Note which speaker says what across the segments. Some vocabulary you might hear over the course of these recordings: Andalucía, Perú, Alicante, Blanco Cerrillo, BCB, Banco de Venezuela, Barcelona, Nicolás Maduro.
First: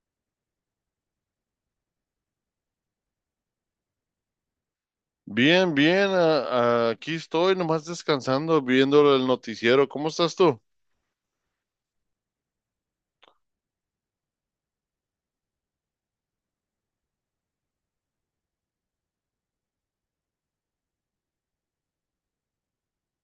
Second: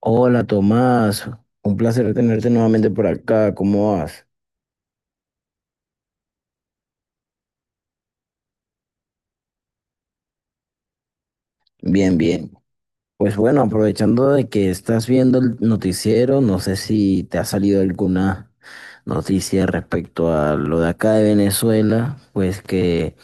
Speaker 1: Hola Tomás, un placer tenerte nuevamente por acá. ¿Cómo vas?
Speaker 2: Bien, bien, aquí estoy nomás descansando, viendo el noticiero. ¿Cómo estás tú?
Speaker 1: Bien, bien. Pues bueno, aprovechando de que estás viendo el noticiero, no sé si te ha salido alguna noticia respecto a lo de acá de Venezuela, pues que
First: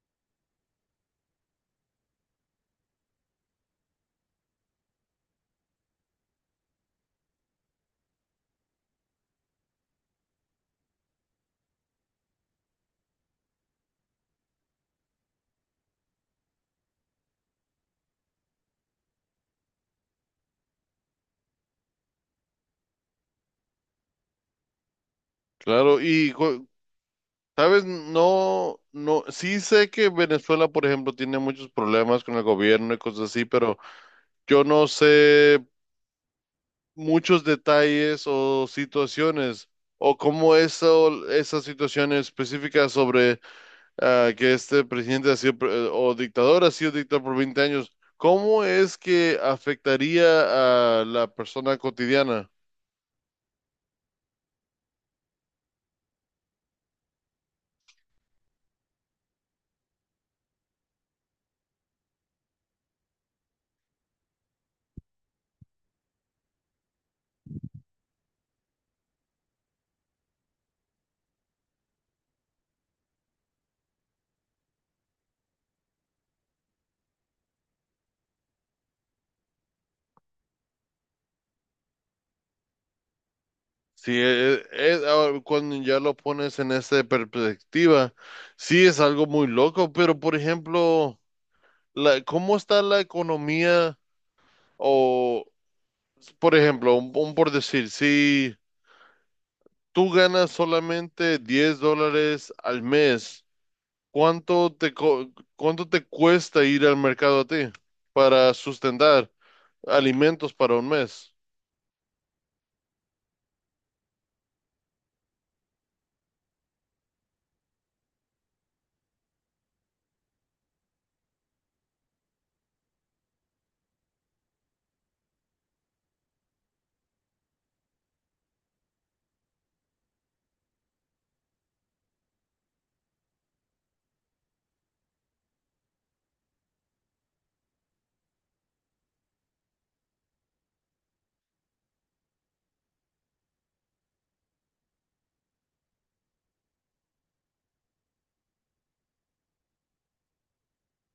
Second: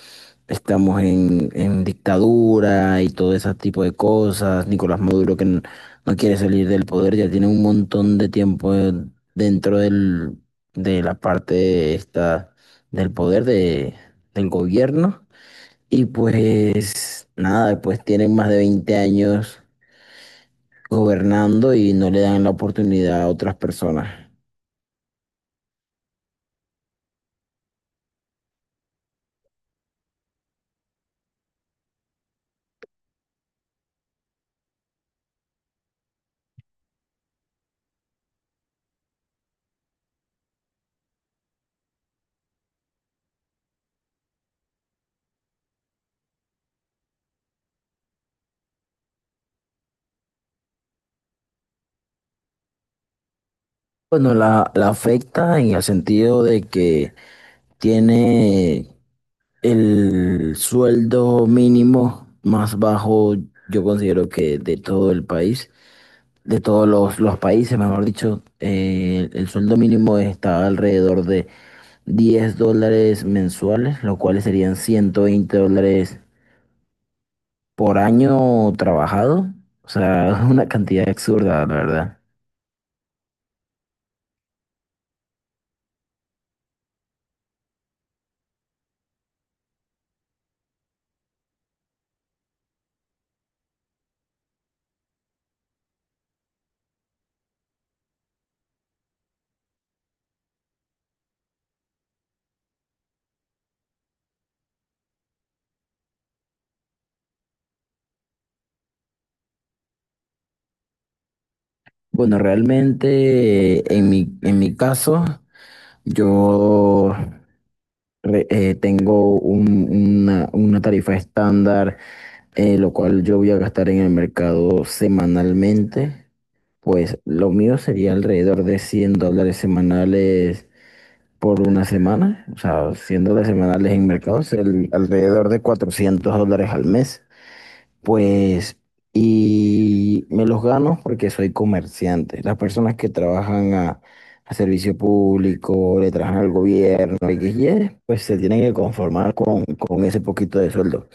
Speaker 1: estamos en dictadura y todo ese tipo de cosas. Nicolás Maduro que no quiere salir del poder. Ya tiene un montón de tiempo, dentro del, de la parte esta del poder del gobierno. Y pues nada, pues tienen más de 20 años gobernando y no le dan la oportunidad a otras personas.
Speaker 2: Claro, sabes, no, no, sí sé que Venezuela, por ejemplo, tiene muchos problemas con el gobierno y cosas así, pero yo no sé muchos detalles o situaciones o cómo eso, esas situaciones específicas sobre que este presidente ha sido pre- o dictador, ha sido dictador por 20 años. ¿Cómo es que afectaría a la persona cotidiana?
Speaker 1: Bueno, la afecta en el sentido de que tiene el sueldo mínimo más bajo, yo considero, que de todo el país, de todos los países, mejor dicho. El sueldo mínimo está alrededor de $10 mensuales, lo cual serían $120 por año trabajado. O sea, es una cantidad absurda, la verdad.
Speaker 2: Sí, ahora cuando ya lo pones en esa perspectiva, sí es algo muy loco, pero por ejemplo, la, ¿cómo está la economía? O, por ejemplo, un por decir, si tú ganas solamente $10 al mes, ¿cuánto te, co- ¿cuánto te cuesta ir al mercado a ti para sustentar alimentos para un mes?
Speaker 1: Bueno, realmente, en mi caso, yo tengo una tarifa estándar, lo cual yo voy a gastar en el mercado semanalmente. Pues lo mío sería alrededor de $100 semanales por una semana, o sea, $100 semanales en mercados, alrededor de $400 al mes, pues, y me los gano porque soy comerciante. Las personas que trabajan a servicio público, le trabajan al gobierno, XY, pues se tienen que conformar con ese poquito de sueldo.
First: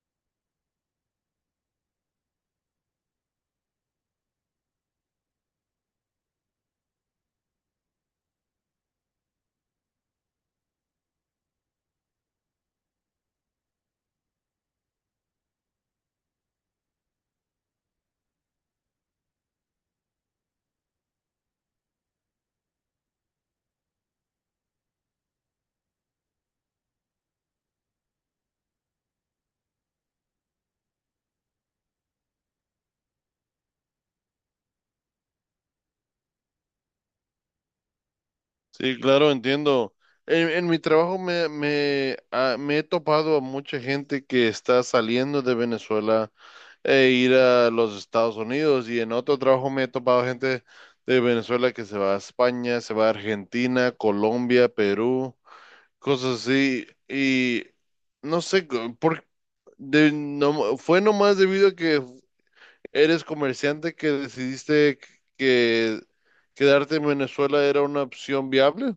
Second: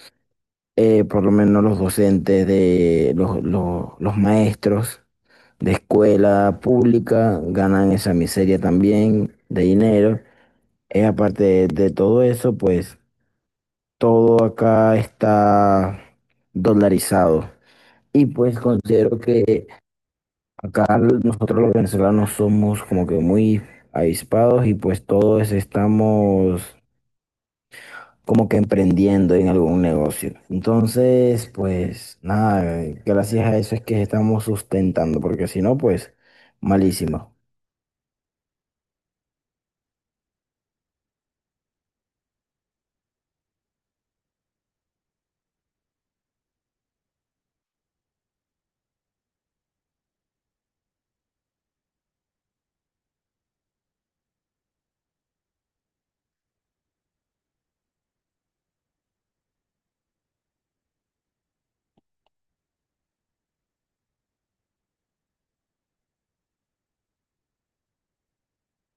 Speaker 1: Por lo menos los docentes, de los maestros de escuela pública, ganan esa miseria también de dinero. Aparte de todo eso, pues todo acá está dolarizado. Y pues considero que acá nosotros los venezolanos somos como que muy avispados y pues todos estamos como que emprendiendo en algún negocio. Entonces, pues nada, gracias a eso es que estamos sustentando, porque si no, pues malísimo.
Speaker 2: Sí, claro, entiendo. En mi trabajo me he topado a mucha gente que está saliendo de Venezuela e ir a los Estados Unidos, y en otro trabajo me he topado gente de Venezuela que se va a España, se va a Argentina, Colombia, Perú, cosas así. Y no sé, co- por, de, no, fue nomás debido a que eres comerciante que decidiste que quedarte en Venezuela era una opción viable.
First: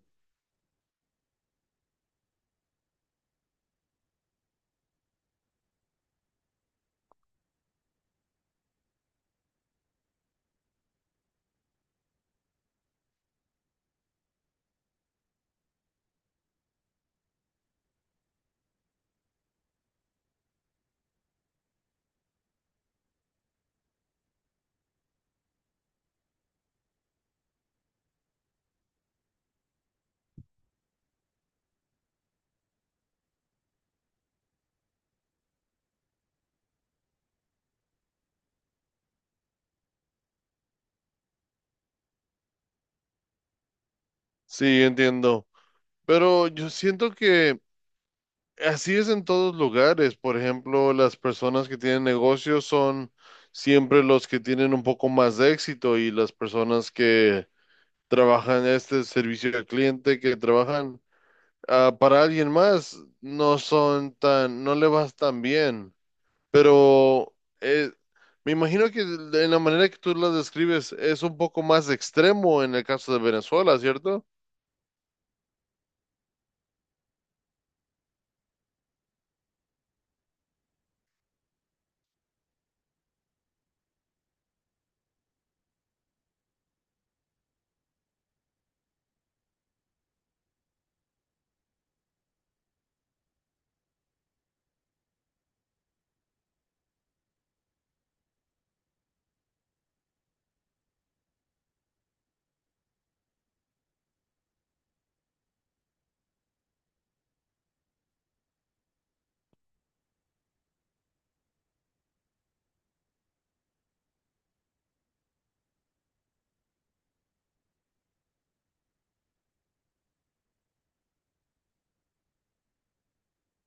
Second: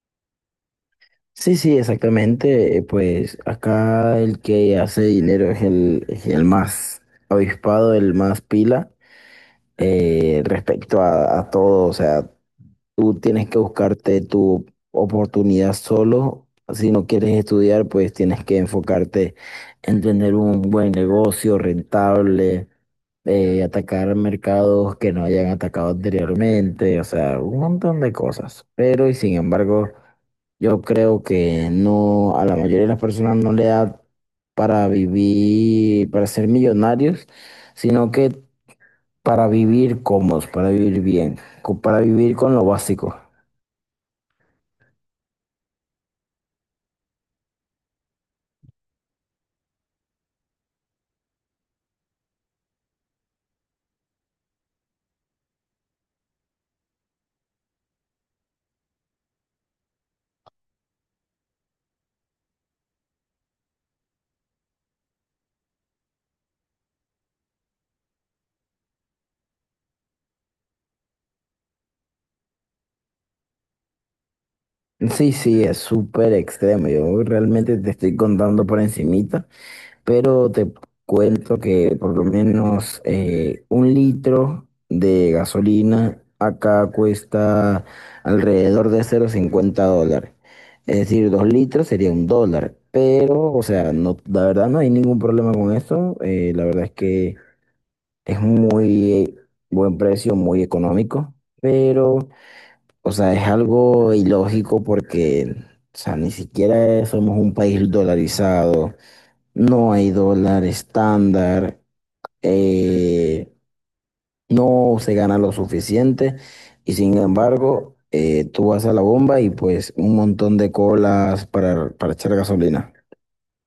Speaker 1: Sí, sí, exactamente. Pues acá el que hace dinero es el más avispado, el más pila, respecto a todo. O sea, tú tienes que buscarte tu oportunidad solo. Si no quieres estudiar, pues tienes que enfocarte en tener un buen negocio rentable, de atacar mercados que no hayan atacado anteriormente, o sea, un montón de cosas. Pero y sin embargo, yo creo que no, a la mayoría de las personas no le da para vivir, para ser millonarios, sino que para vivir cómodos, para vivir bien, para vivir con lo básico.
Speaker 2: Sí, entiendo. Pero yo siento que así es en todos lugares. Por ejemplo, las personas que tienen negocios son siempre los que tienen un poco más de éxito, y las personas que trabajan este servicio al cliente, que trabajan para alguien más, no son tan, no le vas tan bien. Pero eh, me imagino que en la manera que tú las describes es un poco más extremo en el caso de Venezuela, ¿cierto?
Speaker 1: Sí, sí, es súper extremo. Yo realmente te estoy contando por encimita, pero te cuento que por lo menos, un litro de gasolina acá cuesta alrededor de $0,50. Es decir, 2 litros sería un dólar. Pero, o sea, no, la verdad no hay ningún problema con eso. La verdad es que es muy buen precio, muy económico. Pero, o sea, es algo ilógico porque, o sea, ni siquiera somos un país dolarizado. No hay dólar estándar, eh, no se gana lo suficiente. Y sin embargo, tú vas a la bomba y pues un montón de colas para echar gasolina.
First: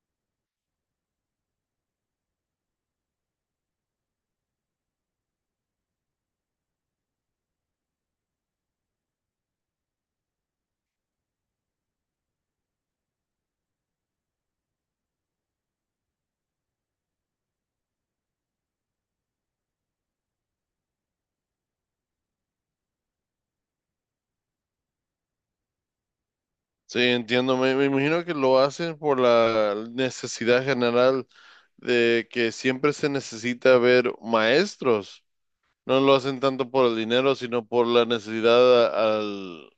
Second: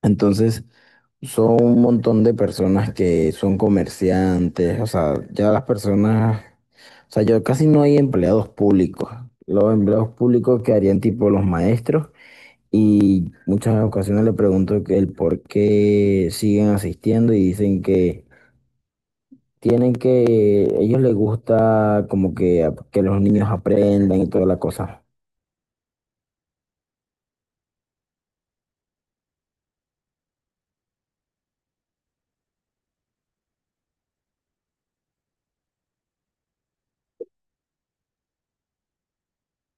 Speaker 1: Entonces son un montón de personas que son comerciantes, o sea, ya las personas, o sea, yo, casi no hay empleados públicos. Los empleados públicos que harían tipo los maestros, y muchas ocasiones le pregunto que el por qué siguen asistiendo, y dicen que tienen que, ellos les gusta como que, que los niños aprendan y toda la cosa.
Speaker 2: Sí, entiendo. Me imagino que lo hacen por la necesidad general de que siempre se necesita ver maestros. No lo hacen tanto por el dinero, sino por la necesidad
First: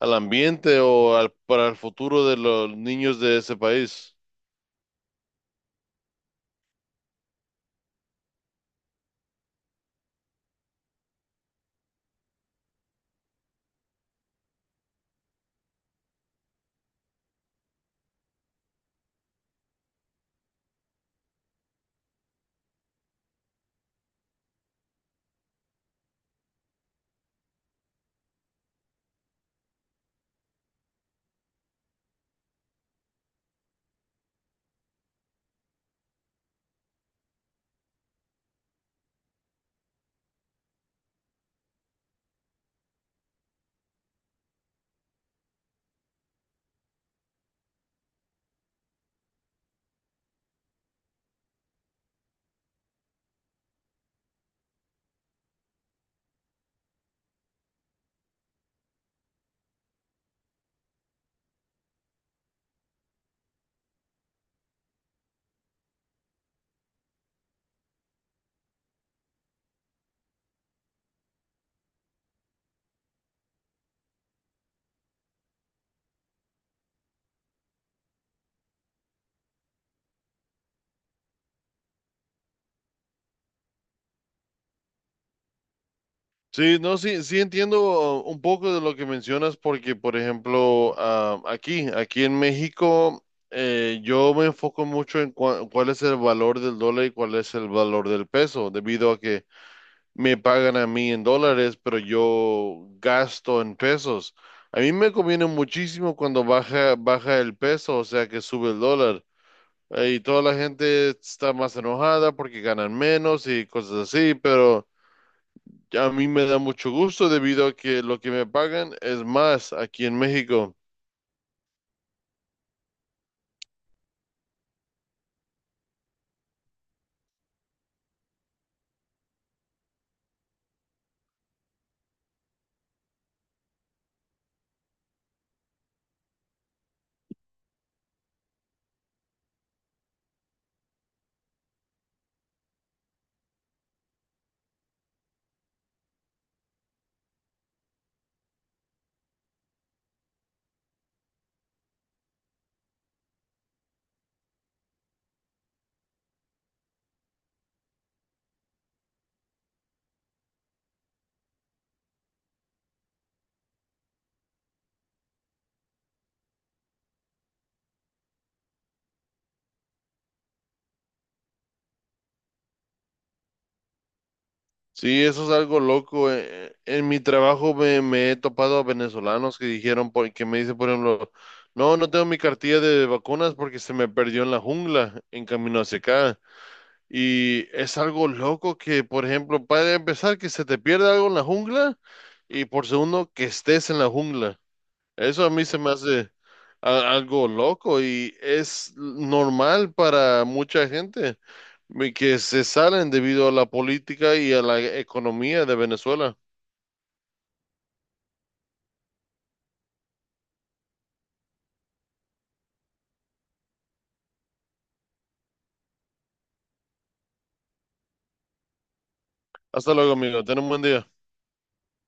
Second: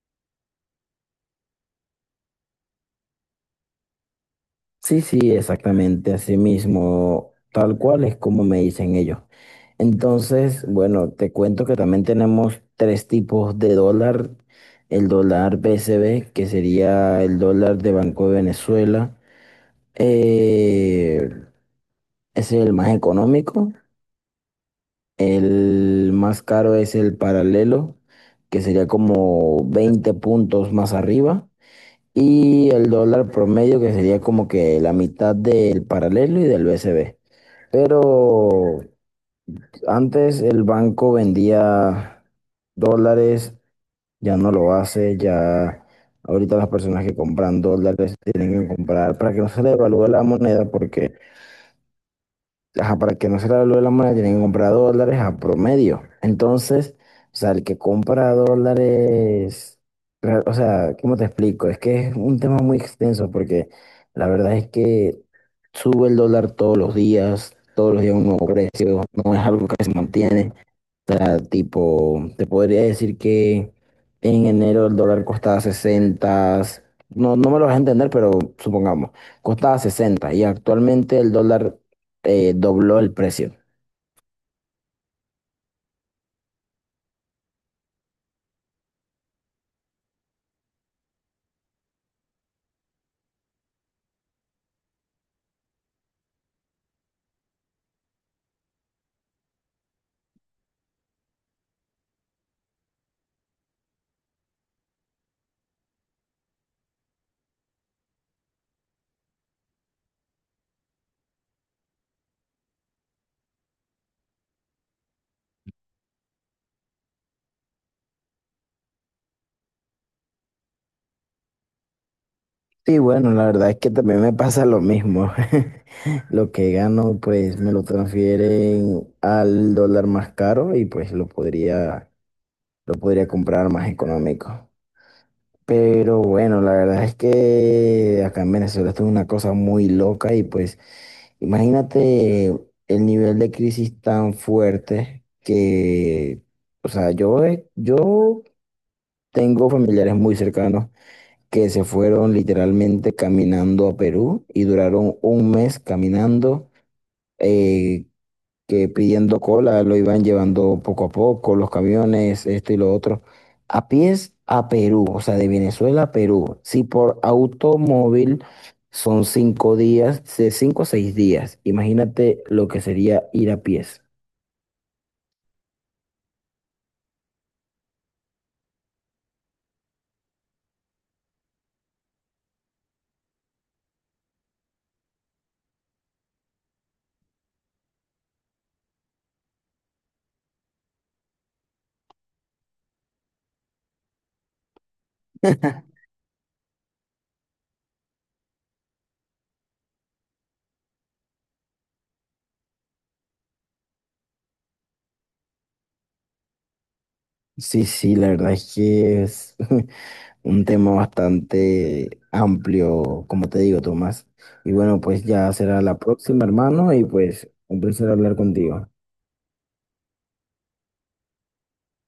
Speaker 2: al ambiente o al, para el futuro de los niños de ese país.
Speaker 1: Sí, sí, exactamente, así mismo, tal cual es como me dicen ellos. Entonces, bueno, te cuento que también tenemos tres tipos de dólar. El dólar BCB, que sería el dólar de Banco de Venezuela. eh, ese es el más económico. El más caro es el paralelo, que sería como 20 puntos más arriba. Y el dólar promedio, que sería como que la mitad del paralelo y del BCB. Pero antes el banco vendía dólares, ya no lo hace. Ya ahorita las personas que compran dólares tienen que comprar para que no se le devalúe la moneda porque, ajá, para que no se le valúe la moneda, tienen que comprar dólares a promedio. Entonces, o sea, el que compra dólares, o sea, ¿cómo te explico? Es que es un tema muy extenso porque la verdad es que sube el dólar todos los días un nuevo precio, no es algo que se mantiene, sea, tipo, te podría decir que en enero el dólar costaba 60, no, no me lo vas a entender, pero supongamos, costaba 60 y actualmente el dólar, dobló el precio.
Speaker 2: Sí, no, sí, sí entiendo un poco de lo que mencionas porque, por ejemplo, aquí, aquí en México, yo me enfoco mucho en cuál es el valor del dólar y cuál es el valor del peso, debido a que me pagan a mí en dólares, pero yo gasto en pesos. A mí me conviene muchísimo cuando baja, baja el peso, o sea que sube el dólar. Y toda la gente está más enojada porque ganan menos y cosas así, pero a mí me da mucho gusto debido a que lo que me pagan es más aquí en México.
Speaker 1: Sí, bueno, la verdad es que también me pasa lo mismo. Lo que gano, pues me lo transfieren al dólar más caro y pues lo podría comprar más económico. Pero bueno, la verdad es que acá en Venezuela esto es una cosa muy loca y pues, imagínate el nivel de crisis tan fuerte que, o sea, yo tengo familiares muy cercanos que se fueron literalmente caminando a Perú y duraron un mes caminando. eh, que pidiendo cola lo iban llevando poco a poco, los camiones, esto y lo otro, a pies a Perú, o sea, de Venezuela a Perú. Si por automóvil son 5 días, de 5 o 6 días, imagínate lo que sería ir a pies.
Speaker 2: Sí, eso es algo loco. En mi trabajo me he topado a venezolanos que dijeron, que me dicen, por ejemplo, no, no tengo mi cartilla de vacunas porque se me perdió en la jungla en camino hacia acá. Y es algo loco que, por ejemplo, para empezar, que se te pierda algo en la jungla, y por segundo, que estés en la jungla. Eso a mí se me hace algo loco, y es normal para mucha gente que se salen debido a la política y a la economía de Venezuela.
Speaker 1: Sí, sí, la verdad es que es un tema bastante amplio, como te digo, Tomás. Y bueno, pues ya será la próxima, hermano, y pues un placer hablar contigo.
Speaker 2: Hasta luego, amigo. Ten un buen día.